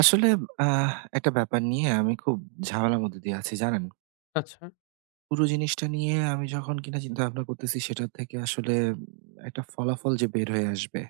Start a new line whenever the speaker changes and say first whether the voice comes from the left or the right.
right: আসলে আহ একটা ব্যাপার নিয়ে আমি খুব ঝামেলার মধ্যে দিয়ে আছি জানেন।
left: আচ্ছা।
right: পুরো জিনিসটা নিয়ে আমি যখন কিনা চিন্তাভাবনা করতেছি সেটা থেকে আসলে একটা ফলাফল যে বের হয়ে আসবে,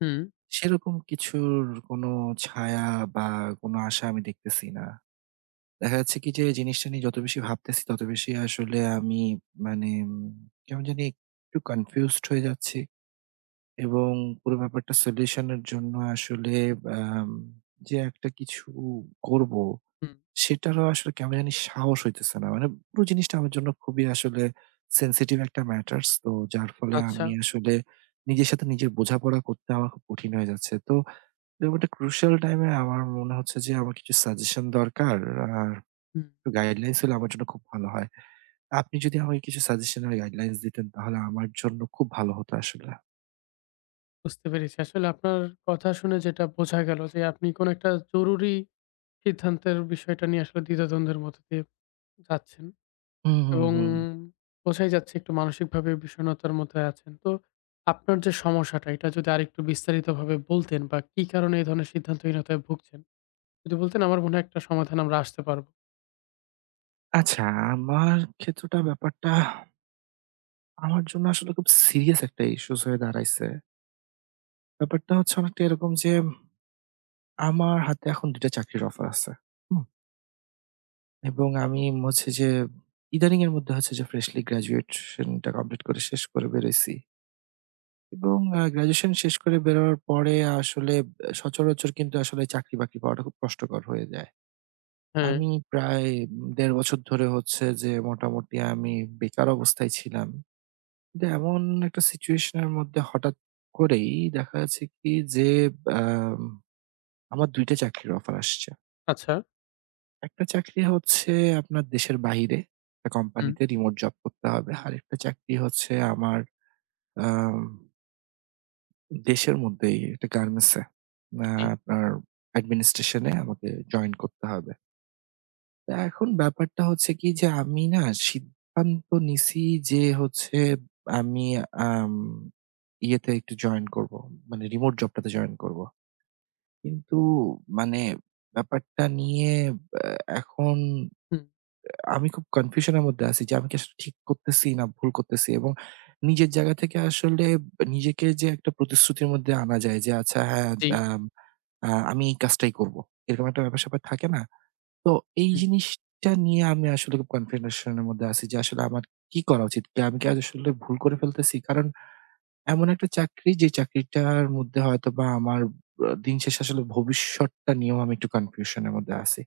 left: হুম,
right: সেরকম কিছুর কোনো ছায়া বা কোনো আশা আমি দেখতেছি না। দেখা যাচ্ছে কি যে জিনিসটা নিয়ে যত বেশি ভাবতেছি তত বেশি আসলে আমি মানে কেমন জানি একটু কনফিউজড হয়ে যাচ্ছি, এবং পুরো ব্যাপারটা সলিউশন এর জন্য আসলে আম যে একটা কিছু করব
left: হুম।
right: সেটারও আসলে কেমন জানি সাহস হইতেছে না। মানে পুরো জিনিসটা আমার জন্য খুবই আসলে sensitive একটা matters, তো যার ফলে
left: আচ্ছা।
right: আমি আসলে নিজের সাথে নিজের বোঝাপড়া করতে আমার খুব কঠিন হয়ে যাচ্ছে। তো এরকম একটা crucial time এ আমার মনে হচ্ছে যে আমার কিছু সাজেশন দরকার। আর
left: হুম।
right: একটু গাইডলাইনস হলে আমার জন্য খুব ভালো হয়। আপনি যদি আমাকে কিছু সাজেশন আর গাইডলাইনস দিতেন, তাহলে আমার জন্য খুব ভালো হতো আসলে।
left: বুঝতে পেরেছি। আসলে আপনার কথা শুনে যেটা বোঝা গেল যে আপনি কোনো একটা জরুরি সিদ্ধান্তের বিষয়টা নিয়ে আসলে দ্বিধাদ্বন্দ্বের মধ্য দিয়ে যাচ্ছেন
right: হুম, হুম,
left: এবং
right: হুম।
left: বোঝাই যাচ্ছে একটু মানসিকভাবে বিষণ্ণতার মধ্যে আছেন। তো আপনার যে সমস্যাটা এটা যদি আরেকটু বিস্তারিতভাবে বলতেন বা কি কারণে এই ধরনের সিদ্ধান্তহীনতায় ভুগছেন? যদি বলতেন আমার মনে হয় একটা সমাধান আমরা আসতে পারব।
right: আচ্ছা, আমার ক্ষেত্রটা ব্যাপারটা আমার জন্য আসলে খুব সিরিয়াস একটা ইস্যুস হয়ে দাঁড়াইছে। ব্যাপারটা হচ্ছে অনেকটা এরকম যে আমার হাতে এখন ২ টা চাকরির অফার আছে। হুম? এবং আমি হচ্ছে যে, ইদানিং এর মধ্যে হচ্ছে যে ফ্রেশলি গ্র্যাজুয়েশনটা কমপ্লিট করে শেষ করে বেরোইছি। এবং গ্র্যাজুয়েশন শেষ করে বেরোনোর পরে আসলে সচরাচর কিন্তু আসলে চাকরি-বাকরি পাওয়াটা খুব কষ্টকর হয়ে যায়।
left: হ্যাঁ।
right: আমি প্রায় ১.৫ বছর ধরে হচ্ছে যে মোটামুটি আমি বেকার অবস্থায় ছিলাম। কিন্তু এমন একটা সিচুয়েশন এর মধ্যে হঠাৎ করেই দেখা যাচ্ছে কি যে আম আমার ২ টা চাকরির অফার আসছে।
left: আচ্ছা।
right: একটা চাকরি হচ্ছে আপনার দেশের বাহিরে একটা
left: হুম।
right: কোম্পানিতে রিমোট জব করতে হবে। আরেকটা চাকরি হচ্ছে আমার আম দেশের মধ্যেই একটা গার্মেন্টসে আ
left: জি।
right: আপনার অ্যাডমিনিস্ট্রেশন এ আমাকে জয়েন করতে হবে। তো এখন ব্যাপারটা হচ্ছে কি যে আমি না সিদ্ধান্ত নিছি যে হচ্ছে আমি আম ইয়েতে একটু জয়েন করব। মানে রিমোট জবটাতে জয়েন করব। কিন্তু মানে ব্যাপারটা নিয়ে আ এখন
left: হুম।
right: আমি খুব কনফিউশন এর মধ্যে আছি যে আমি কি আসলে ঠিক করতেছি না ভুল করতেছি, এবং নিজের জায়গা থেকে আসলে নিজেকে যে একটা প্রতিশ্রুতির মধ্যে আনা যায় যে আচ্ছা হ্যাঁ,
left: জি।
right: আম, আ আমি এই কাজটাই করব। এরকম একটা ব্যাপার-স্যাপার থাকে না? তো এই
left: হুম,
right: জিনিসটা নিয়ে আমি আসলে খুব কনফিউশন এর মধ্যে আছি যে আসলে আমার কি করা উচিত? আমি কি আজ আসলে ভুল করে ফেলতেছি? কারণ এমন একটা চাকরি যে চাকরিটার মধ্যে হয়তোবা আমার দিন শেষে আসলে ভবিষ্যৎটা নিয়েও আমি একটু কনফিউশন এর মধ্যে আছি।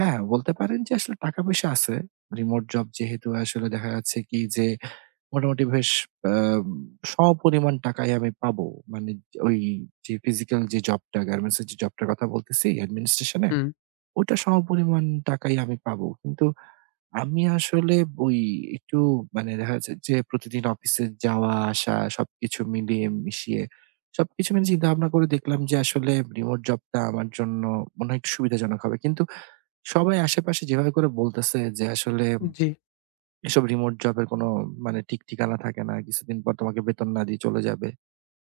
right: হ্যাঁ, বলতে পারেন যে আসলে টাকা-পয়সা আছে। রিমোট জব যেহেতু আসলে দেখা যাচ্ছে কি যে মোটামুটি বেশ আ সমপরিমাণ টাকাই আমি পাবো। মানে ওই যে ফিজিক্যাল যে জবটা, গার্মেন্টস এর যে জবটার কথা বলতেছি অ্যাডমিনিস্ট্রেশন এ,
left: হুম।
right: ওটা সমপরিমাণ টাকাই আমি পাবো। কিন্তু আমি আসলে ওই একটু মানে দেখা যাচ্ছে যে প্রতিদিন অফিসে যাওয়া আসা সবকিছু মিলিয়ে মিশিয়ে সবকিছু মিলে চিন্তা ভাবনা করে দেখলাম যে আসলে রিমোট জবটা আমার জন্য মনে হয় একটু সুবিধাজনক হবে। কিন্তু সবাই আশেপাশে যেভাবে করে বলতেছে যে আসলে
left: জি।
right: এসব রিমোট জবের কোনো মানে ঠিক ঠিকানা থাকে না। কিছুদিন পর তোমাকে বেতন না দিয়ে চলে যাবে।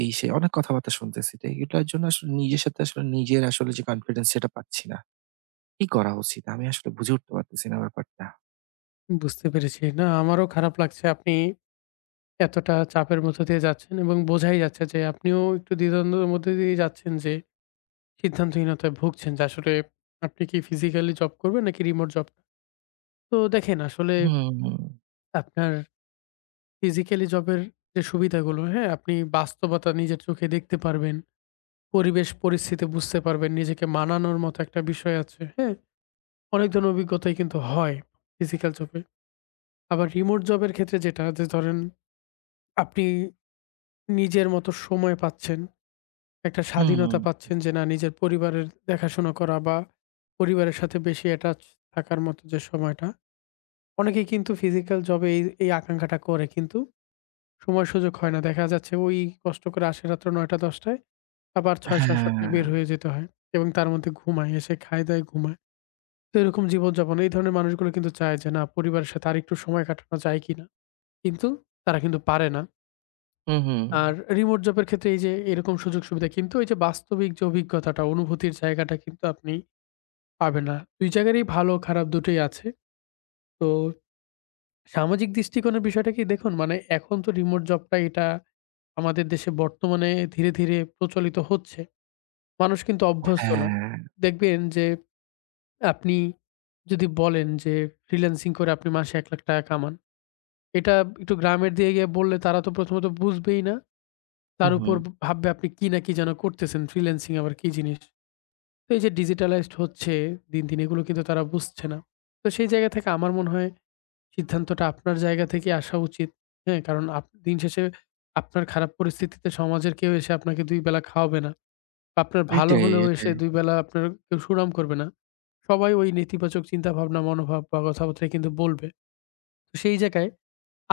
right: এই সেই অনেক কথাবার্তা শুনতেছি। তো এগুলোর জন্য আসলে নিজের সাথে আসলে নিজের আসলে যে কনফিডেন্স সেটা পাচ্ছি না। কি করা উচিত? আমি আসলে বুঝে উঠতে পারতেছি না ব্যাপারটা।
left: বুঝতে পেরেছি। না আমারও খারাপ লাগছে আপনি এতটা চাপের মধ্য দিয়ে যাচ্ছেন এবং বোঝাই যাচ্ছে যে আপনিও একটু দ্বিধাদ্বন্দ্বের মধ্যে দিয়ে যাচ্ছেন যে সিদ্ধান্তহীনতায় ভুগছেন যে আসলে আপনি কি ফিজিক্যালি জব করবেন নাকি রিমোট জব? তো দেখেন আসলে
right: হুম, হুম,
left: আপনার ফিজিক্যালি জবের যে সুবিধাগুলো, হ্যাঁ? আপনি বাস্তবতা নিজের চোখে দেখতে পারবেন। পরিবেশ পরিস্থিতি বুঝতে পারবেন। নিজেকে মানানোর মতো একটা বিষয় আছে, হ্যাঁ? অনেক ধরনের অভিজ্ঞতাই কিন্তু হয় ফিজিক্যাল জবে। আবার রিমোট জবের ক্ষেত্রে যেটা যে ধরেন আপনি নিজের মতো সময় পাচ্ছেন। একটা
right: হুম।
left: স্বাধীনতা পাচ্ছেন যে না নিজের পরিবারের দেখাশোনা করা বা পরিবারের সাথে বেশি অ্যাটাচ থাকার মতো যে সময়টা। অনেকেই কিন্তু ফিজিক্যাল জবে এই আকাঙ্খাটা করে কিন্তু সময় সুযোগ হয় না। দেখা যাচ্ছে ওই কষ্ট করে আসে রাত্র ৯ঃ০০-১০ঃ০০ টায় আবার ৬ঃ০০-৭ঃ০০ টায় বের
right: হ্যাঁ,
left: হয়ে যেতে হয় এবং তার মধ্যে ঘুমায়। এসে খায়-দায় ঘুমায়। তো এরকম জীবনযাপন এই ধরনের মানুষগুলো কিন্তু চায় যে না পরিবারের সাথে আরেকটু সময় কাটানো যায় কিনা? কিন্তু তারা কিন্তু পারে না।
right: হুম, হুম।
left: আর রিমোট জবের ক্ষেত্রে এই যে এরকম সুযোগ-সুবিধা কিন্তু এই যে বাস্তবিক যে অভিজ্ঞতাটা, অনুভূতির জায়গাটা কিন্তু আপনি পাবেন না। ২ জায়গারই ভালো খারাপ দুটোই আছে। তো সামাজিক দৃষ্টিকোণের বিষয়টা কি দেখুন মানে এখন তো রিমোট জবটা এটা আমাদের দেশে বর্তমানে ধীরে, ধীরে প্রচলিত হচ্ছে। মানুষ কিন্তু অভ্যস্ত না।
right: হ্যাঁ,
left: দেখবেন যে আপনি যদি বলেন যে ফ্রিল্যান্সিং করে আপনি মাসে ৳১,০০,০০০ টাকা কামান। এটা একটু গ্রামের দিকে গিয়ে বললে তারা তো প্রথমত বুঝবেই না।
right: হুম,
left: তার
right: হুম।
left: উপর ভাববে আপনি কি না কি যেন করতেছেন, ফ্রিল্যান্সিং আবার কি জিনিস? তো এই যে ডিজিটালাইজড হচ্ছে দিন, দিন এগুলো কিন্তু তারা বুঝছে না। তো সেই জায়গা থেকে আমার মনে হয় সিদ্ধান্তটা আপনার জায়গা থেকে আসা উচিত। হ্যাঁ? কারণ দিন শেষে আপনার খারাপ পরিস্থিতিতে সমাজের কেউ এসে আপনাকে ২ বেলা খাওয়াবে না। বা আপনার ভালো
right: এটাই,
left: হলেও এসে
right: এটাই।
left: ২ বেলা আপনার কেউ সুনাম করবে না। সবাই ওই নেতিবাচক চিন্তাভাবনা, মনোভাব বা কথাবার্তাই কিন্তু বলবে। তো সেই জায়গায়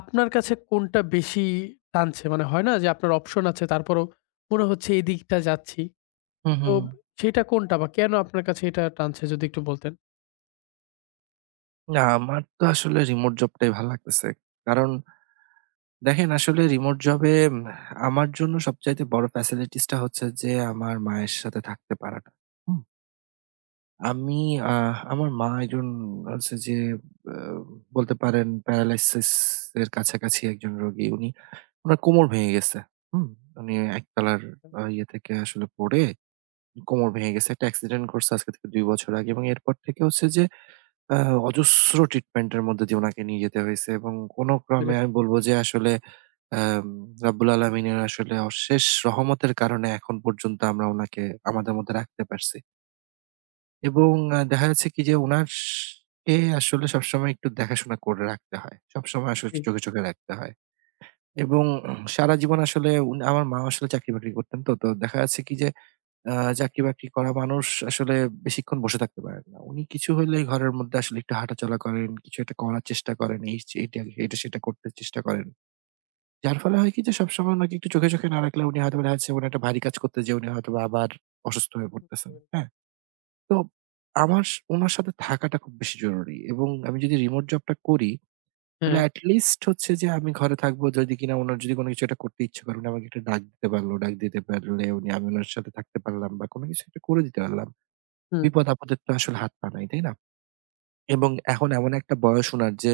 left: আপনার কাছে কোনটা বেশি টানছে? মানে হয় না যে আপনার অপশন আছে তারপরও মনে হচ্ছে এই দিকটা যাচ্ছি।
right: হুম,
left: তো
right: হুম।
left: সেটা কোনটা বা কেন আপনার কাছে এটা টানছে যদি একটু বলতেন?
right: না, আমার তো আসলে রিমোট জবটাই ভাল লাগতেছে। কারণ দেখেন আসলে রিমোট জবে আমার জন্য সবচাইতে বড় ফ্যাসিলিটিস টা হচ্ছে যে আমার মায়ের সাথে থাকতে পারাটা। হুম। আমি আমার মা একজন হচ্ছে যে আ বলতে পারেন প্যারালাইসিস এর কাছাকাছি একজন রোগী। উনি উনার কোমর ভেঙে গেছে। হুম? উনি একতলার ইয়ে থেকে আসলে পড়ে কোমর ভেঙে গেছে। একটা অ্যাক্সিডেন্ট ঘটছে আজকে থেকে ২ বছর আগে, এবং এরপর থেকে হচ্ছে যে আ অজস্র ট্রিটমেন্ট এর মধ্যে দিয়ে উনাকে নিয়ে যেতে হইছে, এবং কোন
left: বুঝতে
right: ক্রমে
left: পেরেছি।
right: আমি বলব যে আসলে আম রাব্বুল আলামিনের আসলে অশেষ রহমতের কারণে এখন পর্যন্ত আমরা উনাকে আমাদের মধ্যে রাখতে পারছি। এবং দেখা যাচ্ছে কি যে উনার কে আসলে সবসময় একটু দেখাশোনা করে রাখতে হয়। সবসময় আসলে
left: জি।
right: একটু চোখে, চোখে রাখতে হয়। এবং সারা জীবন আসলে আমার মা আসলে চাকরি-বাকরি করতেন, তো দেখা যাচ্ছে কি যে আ চাকরি-বাকরি করা মানুষ আসলে বেশিক্ষণ বসে থাকতে পারেন না। উনি কিছু হইলেই ঘরের মধ্যে আসলে একটু হাঁটাচলা করেন, কিছু একটা করার চেষ্টা করেন। এই সে এটা এটা সেটা করতে চেষ্টা করেন। যার ফলে হয় কি যে সবসময় উনাকে একটু চোখে, চোখে না রাখলে উনি হয়তোবা, দেখা যাচ্ছে উনি একটা ভারী কাজ করতে যেয়ে উনি হয়তোবা আবার অসুস্থ হয়ে পড়তেছেন। হ্যাঁ? তো আমার উনার সাথে থাকাটা খুব বেশি জরুরি, এবং আমি যদি রিমোট জবটা করি তাহলে
left: হ্যাঁ,
right: এট লিস্ট হচ্ছে যে আমি ঘরে থাকবো, যদি কিনা উনার যদি কোন কিছু একটা করতে ইচ্ছে করে উনি আমাকে একটা ডাক দিতে পারলো। ডাক দিতে পারলে উনি, আমি উনার সাথে থাকতে পারলাম বা কোন কিছু একটা করে দিতে পারলাম।
left: হুম,
right: বিপদ-আপদে তো আসলে হাত পা নাই, তাই না? এবং এখন এমন একটা বয়স উনার যে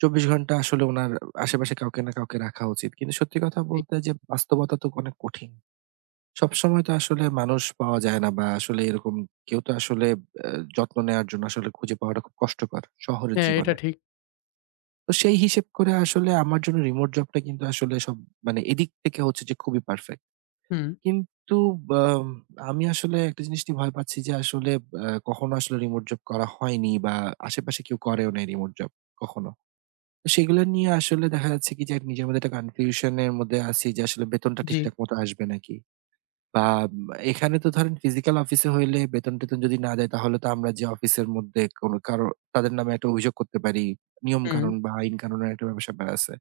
right: ২৪ ঘন্টা আসলে উনার আশেপাশে কাউকে না কাউকে রাখা উচিত। কিন্তু সত্যি কথা
left: জি।
right: বলতে যে বাস্তবতা তো অনেক কঠিন। সবসময় তো আসলে মানুষ পাওয়া যায় না, বা আসলে এরকম কেউ তো আসলে আ যত্ন নেওয়ার জন্য আসলে খুঁজে পাওয়াটা খুব কষ্টকর শহরের
left: হ্যাঁ, এটা
right: জীবনে।
left: ঠিক।
right: তো সেই হিসেব করে আসলে আমার জন্য রিমোট জবটা কিন্তু আসলে সব মানে এদিক থেকে হচ্ছে যে খুবই পারফেক্ট।
left: হুম,
right: কিন্তু বাম আমি আসলে একটা জিনিস নিয়ে ভয় পাচ্ছি যে আসলে কখনো আসলে রিমোট জব করা হয়নি, বা আশেপাশে কেউ করেও নাই রিমোট জব কখনো। তো সেগুলো নিয়ে আসলে দেখা যাচ্ছে কি যে নিজের মধ্যে একটা কনফিউশন এর মধ্যে আছি যে আসলে বেতনটা
left: জি,
right: ঠিকঠাক মতো আসবে নাকি? বা এখানে তো ধরেন ফিজিক্যাল অফিসে হইলে বেতন-টেতন যদি না দেয় তাহলে তো আমরা যে অফিসের মধ্যে কোনো কারো, তাদের নামে একটা অভিযোগ করতে পারি। নিয়ম
left: হুম,
right: কানুন বা আইন কানুনের একটা ব্যাপার-স্যাপার আছে।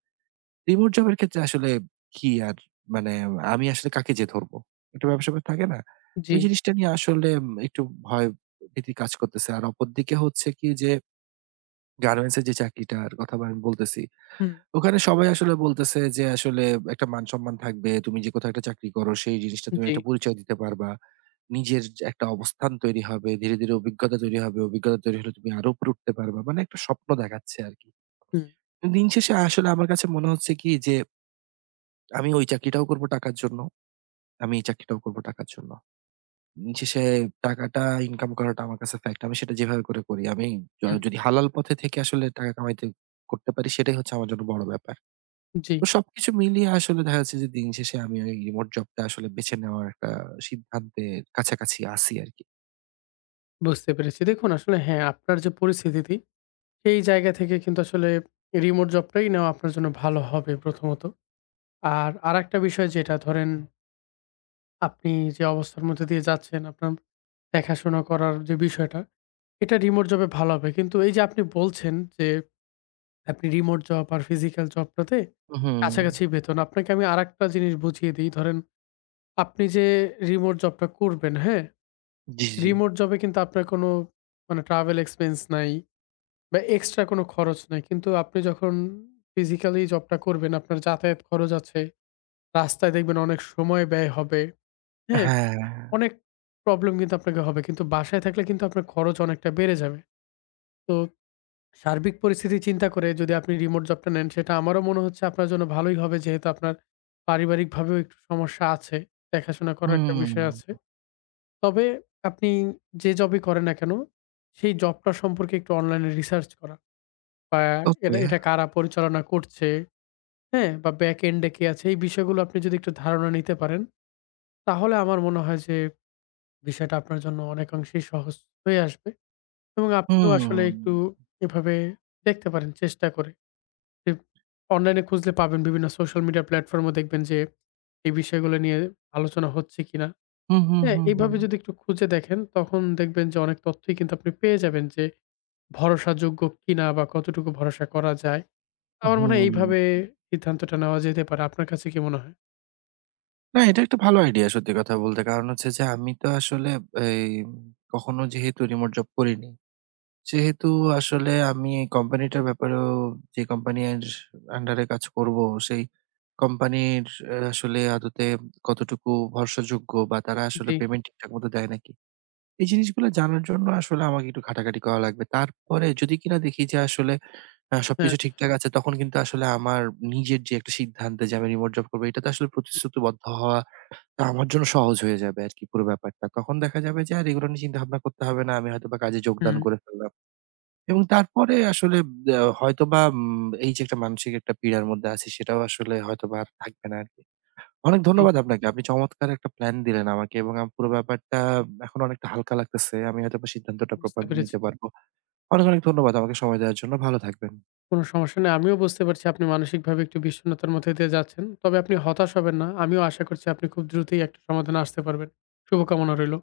right: রিমোট জবের ক্ষেত্রে আসলে কি আর মানে আমি আসলে কাকে যে ধরবো? একটা ব্যাপার-স্যাপার থাকে না?
left: জি,
right: ওই জিনিসটা নিয়ে আসলে একটু ভয় ভীতি কাজ করতেছে। আর অপরদিকে হচ্ছে কি যে গার্মেন্টস এর যে চাকরিটার কথা বা আমি বলতেছি,
left: হুম,
right: ওখানে সবাই আসলে বলতেছে যে আসলে একটা মান-সম্মান থাকবে। তুমি যে কোথাও একটা চাকরি করো সেই জিনিসটা তুমি
left: জি,
right: একটা পরিচয় দিতে পারবা। নিজের একটা অবস্থান তৈরি হবে। ধীরে, ধীরে অভিজ্ঞতা তৈরি হবে। অভিজ্ঞতা তৈরি হলে তুমি আরো উপরে উঠতে পারবা। মানে একটা স্বপ্ন দেখাচ্ছে আরকি।
left: হুম,
right: দিন শেষে আসলে আমার কাছে মনে হচ্ছে কি যে আমি ওই চাকরিটাও করব টাকার জন্য। আমি এই চাকরিটাও করব টাকার জন্য। দিন শেষে টাকাটা ইনকাম করাটা আমার কাছে ফ্যাক্ট। আমি সেটা যেভাবে করে করি। আমি
left: হুম,
right: যদি হালাল পথে থেকে আসলে টাকা কামাইতে করতে পারি সেটাই হচ্ছে আমার জন্য বড় ব্যাপার।
left: জি।
right: তো সবকিছু মিলিয়ে আসলে দেখা যাচ্ছে যে দিন শেষে আমি ওই রিমোট জবটা আসলে বেছে নেওয়ার একটা সিদ্ধান্তের কাছাকাছি আছি আরকি।
left: বুঝতে পেরেছি। দেখুন আসলে হ্যাঁ, আপনার যে পরিস্থিতিটি সেই জায়গা থেকে কিন্তু আসলে রিমোট জবটাই নেওয়া আপনার জন্য ভালো হবে প্রথমত। আর আরেকটা বিষয় যেটা ধরেন আপনি যে অবস্থার মধ্যে দিয়ে যাচ্ছেন, আপনার দেখাশোনা করার যে বিষয়টা, এটা রিমোট জবে ভালো হবে। কিন্তু এই যে আপনি বলছেন যে, আপনি রিমোট জব আর ফিজিক্যাল জবটাতে
right: হুম,
left: কাছাকাছি বেতন। আপনাকে আমি আরেকটা জিনিস বুঝিয়ে দিই। ধরেন, আপনি যে রিমোট জবটা করবেন, হ্যাঁ?
right: জি, জি।
left: রিমোট জবে কিন্তু আপনার কোনো মানে ট্রাভেল এক্সপেন্স নাই বা এক্সট্রা কোনো খরচ নাই। কিন্তু আপনি যখন ফিজিক্যালি জবটা করবেন, আপনার যাতায়াত খরচ আছে। রাস্তায় দেখবেন অনেক সময় ব্যয় হবে, হ্যাঁ?
right: হ্যাঁ,
left: অনেক প্রবলেম কিন্তু আপনাকে হবে। কিন্তু বাসায় থাকলে কিন্তু আপনার খরচ অনেকটা বেড়ে যাবে। তো সার্বিক পরিস্থিতি চিন্তা করে যদি আপনি রিমোট জবটা নেন, সেটা আমারও মনে হচ্ছে আপনার জন্য ভালোই হবে। যেহেতু আপনার পারিবারিকভাবেও একটু সমস্যা আছে। দেখাশোনা করার একটা বিষয়
right: হুম,
left: আছে। তবে আপনি যে জবই করেন না কেন, সেই জবটা সম্পর্কে একটু অনলাইনে রিসার্চ করা বা এটা
right: ওকে।
left: এটা কারা পরিচালনা করছে, হ্যাঁ? বা ব্যাক এন্ড এ কে আছে, এই বিষয়গুলো আপনি যদি একটু ধারণা নিতে পারেন, তাহলে আমার মনে হয় যে বিষয়টা আপনার জন্য অনেকাংশেই সহজ হয়ে আসবে। এবং আপনিও
right: হুম,
left: আসলে একটু এভাবে দেখতে পারেন চেষ্টা করে। যে অনলাইনে খুঁজলে পাবেন বিভিন্ন সোশ্যাল মিডিয়া প্ল্যাটফর্মও দেখবেন যে এই বিষয়গুলো নিয়ে আলোচনা হচ্ছে কিনা।
right: হুম, হুম,
left: হ্যাঁ,
right: হুম, হুম,
left: এইভাবে যদি একটু খুঁজে দেখেন তখন দেখবেন যে অনেক তথ্যই কিন্তু আপনি পেয়ে যাবেন যে ভরসাযোগ্য কিনা বা কতটুকু ভরসা করা যায়। আমার মনে হয়
right: হুম।
left: এইভাবে সিদ্ধান্তটা নেওয়া যেতে পারে। আপনার কাছে কি মনে হয়?
right: না, এটা একটা ভালো আইডিয়া সত্যি কথা বলতে। কারণ হচ্ছে যে আমি তো আসলে এই কখনো যেহেতু রিমোট জব করিনি, সেহেতু আসলে আমি এই কোম্পানিটার ব্যাপারেও, যে কোম্পানির আন্ডারে কাজ করব, সেই কোম্পানির আসলে আদতে কতটুকু ভরসাযোগ্য বা তারা আসলে
left: জি,
right: পেমেন্ট ঠিকঠাক মতো দেয় নাকি? এই জিনিসগুলো জানার জন্য আসলে আমাকে একটু ঘাটাঘাটি করা লাগবে। তারপরে যদি কিনা দেখি যে আসলে
left: হ্যাঁ,
right: সবকিছু ঠিকঠাক আছে, তখন কিন্তু আসলে আমার নিজের যে একটা সিদ্ধান্তে, যে আমি রিমোট জব করব, এটাতে আসলে প্রতিশ্রুতিবদ্ধ হওয়া আমার জন্য সহজ হয়ে যাবে আরকি পুরো ব্যাপারটা। তখন দেখা যাবে যে আর এগুলো নিয়ে চিন্তাভাবনা করতে হবে না। আমি হয়তোবা কাজে যোগদান
left: হুম,
right: করে ফেললাম। এবং তারপরে আসলে হয়তোবা এই যে একটা মানসিক একটা পীড়ার মধ্যে আছি সেটাও আসলে হয়তোবা আর থাকবে না আরকি। অনেক
left: জি।
right: ধন্যবাদ আপনাকে। আপনি চমৎকার একটা প্ল্যান দিলেন আমাকে, এবং পুরো ব্যাপারটা এখন অনেকটা হালকা লাগতেছে। আমি হয়তোবা সিদ্ধান্তটা
left: বুঝতে
right: প্রপারলি
left: পেরেছি।
right: নিতে পারবো। অনেক, অনেক ধন্যবাদ আমাকে সময় দেওয়ার জন্য। ভালো থাকবেন।
left: কোনো সমস্যা নেই। আমিও বুঝতে পারছি আপনি মানসিকভাবে একটু বিষণ্ণতার মধ্যে দিয়ে যাচ্ছেন। তবে আপনি হতাশ হবেন না। আমিও আশা করছি আপনি খুব দ্রুতই একটা সমাধানে আসতে পারবেন। শুভকামনা রইল।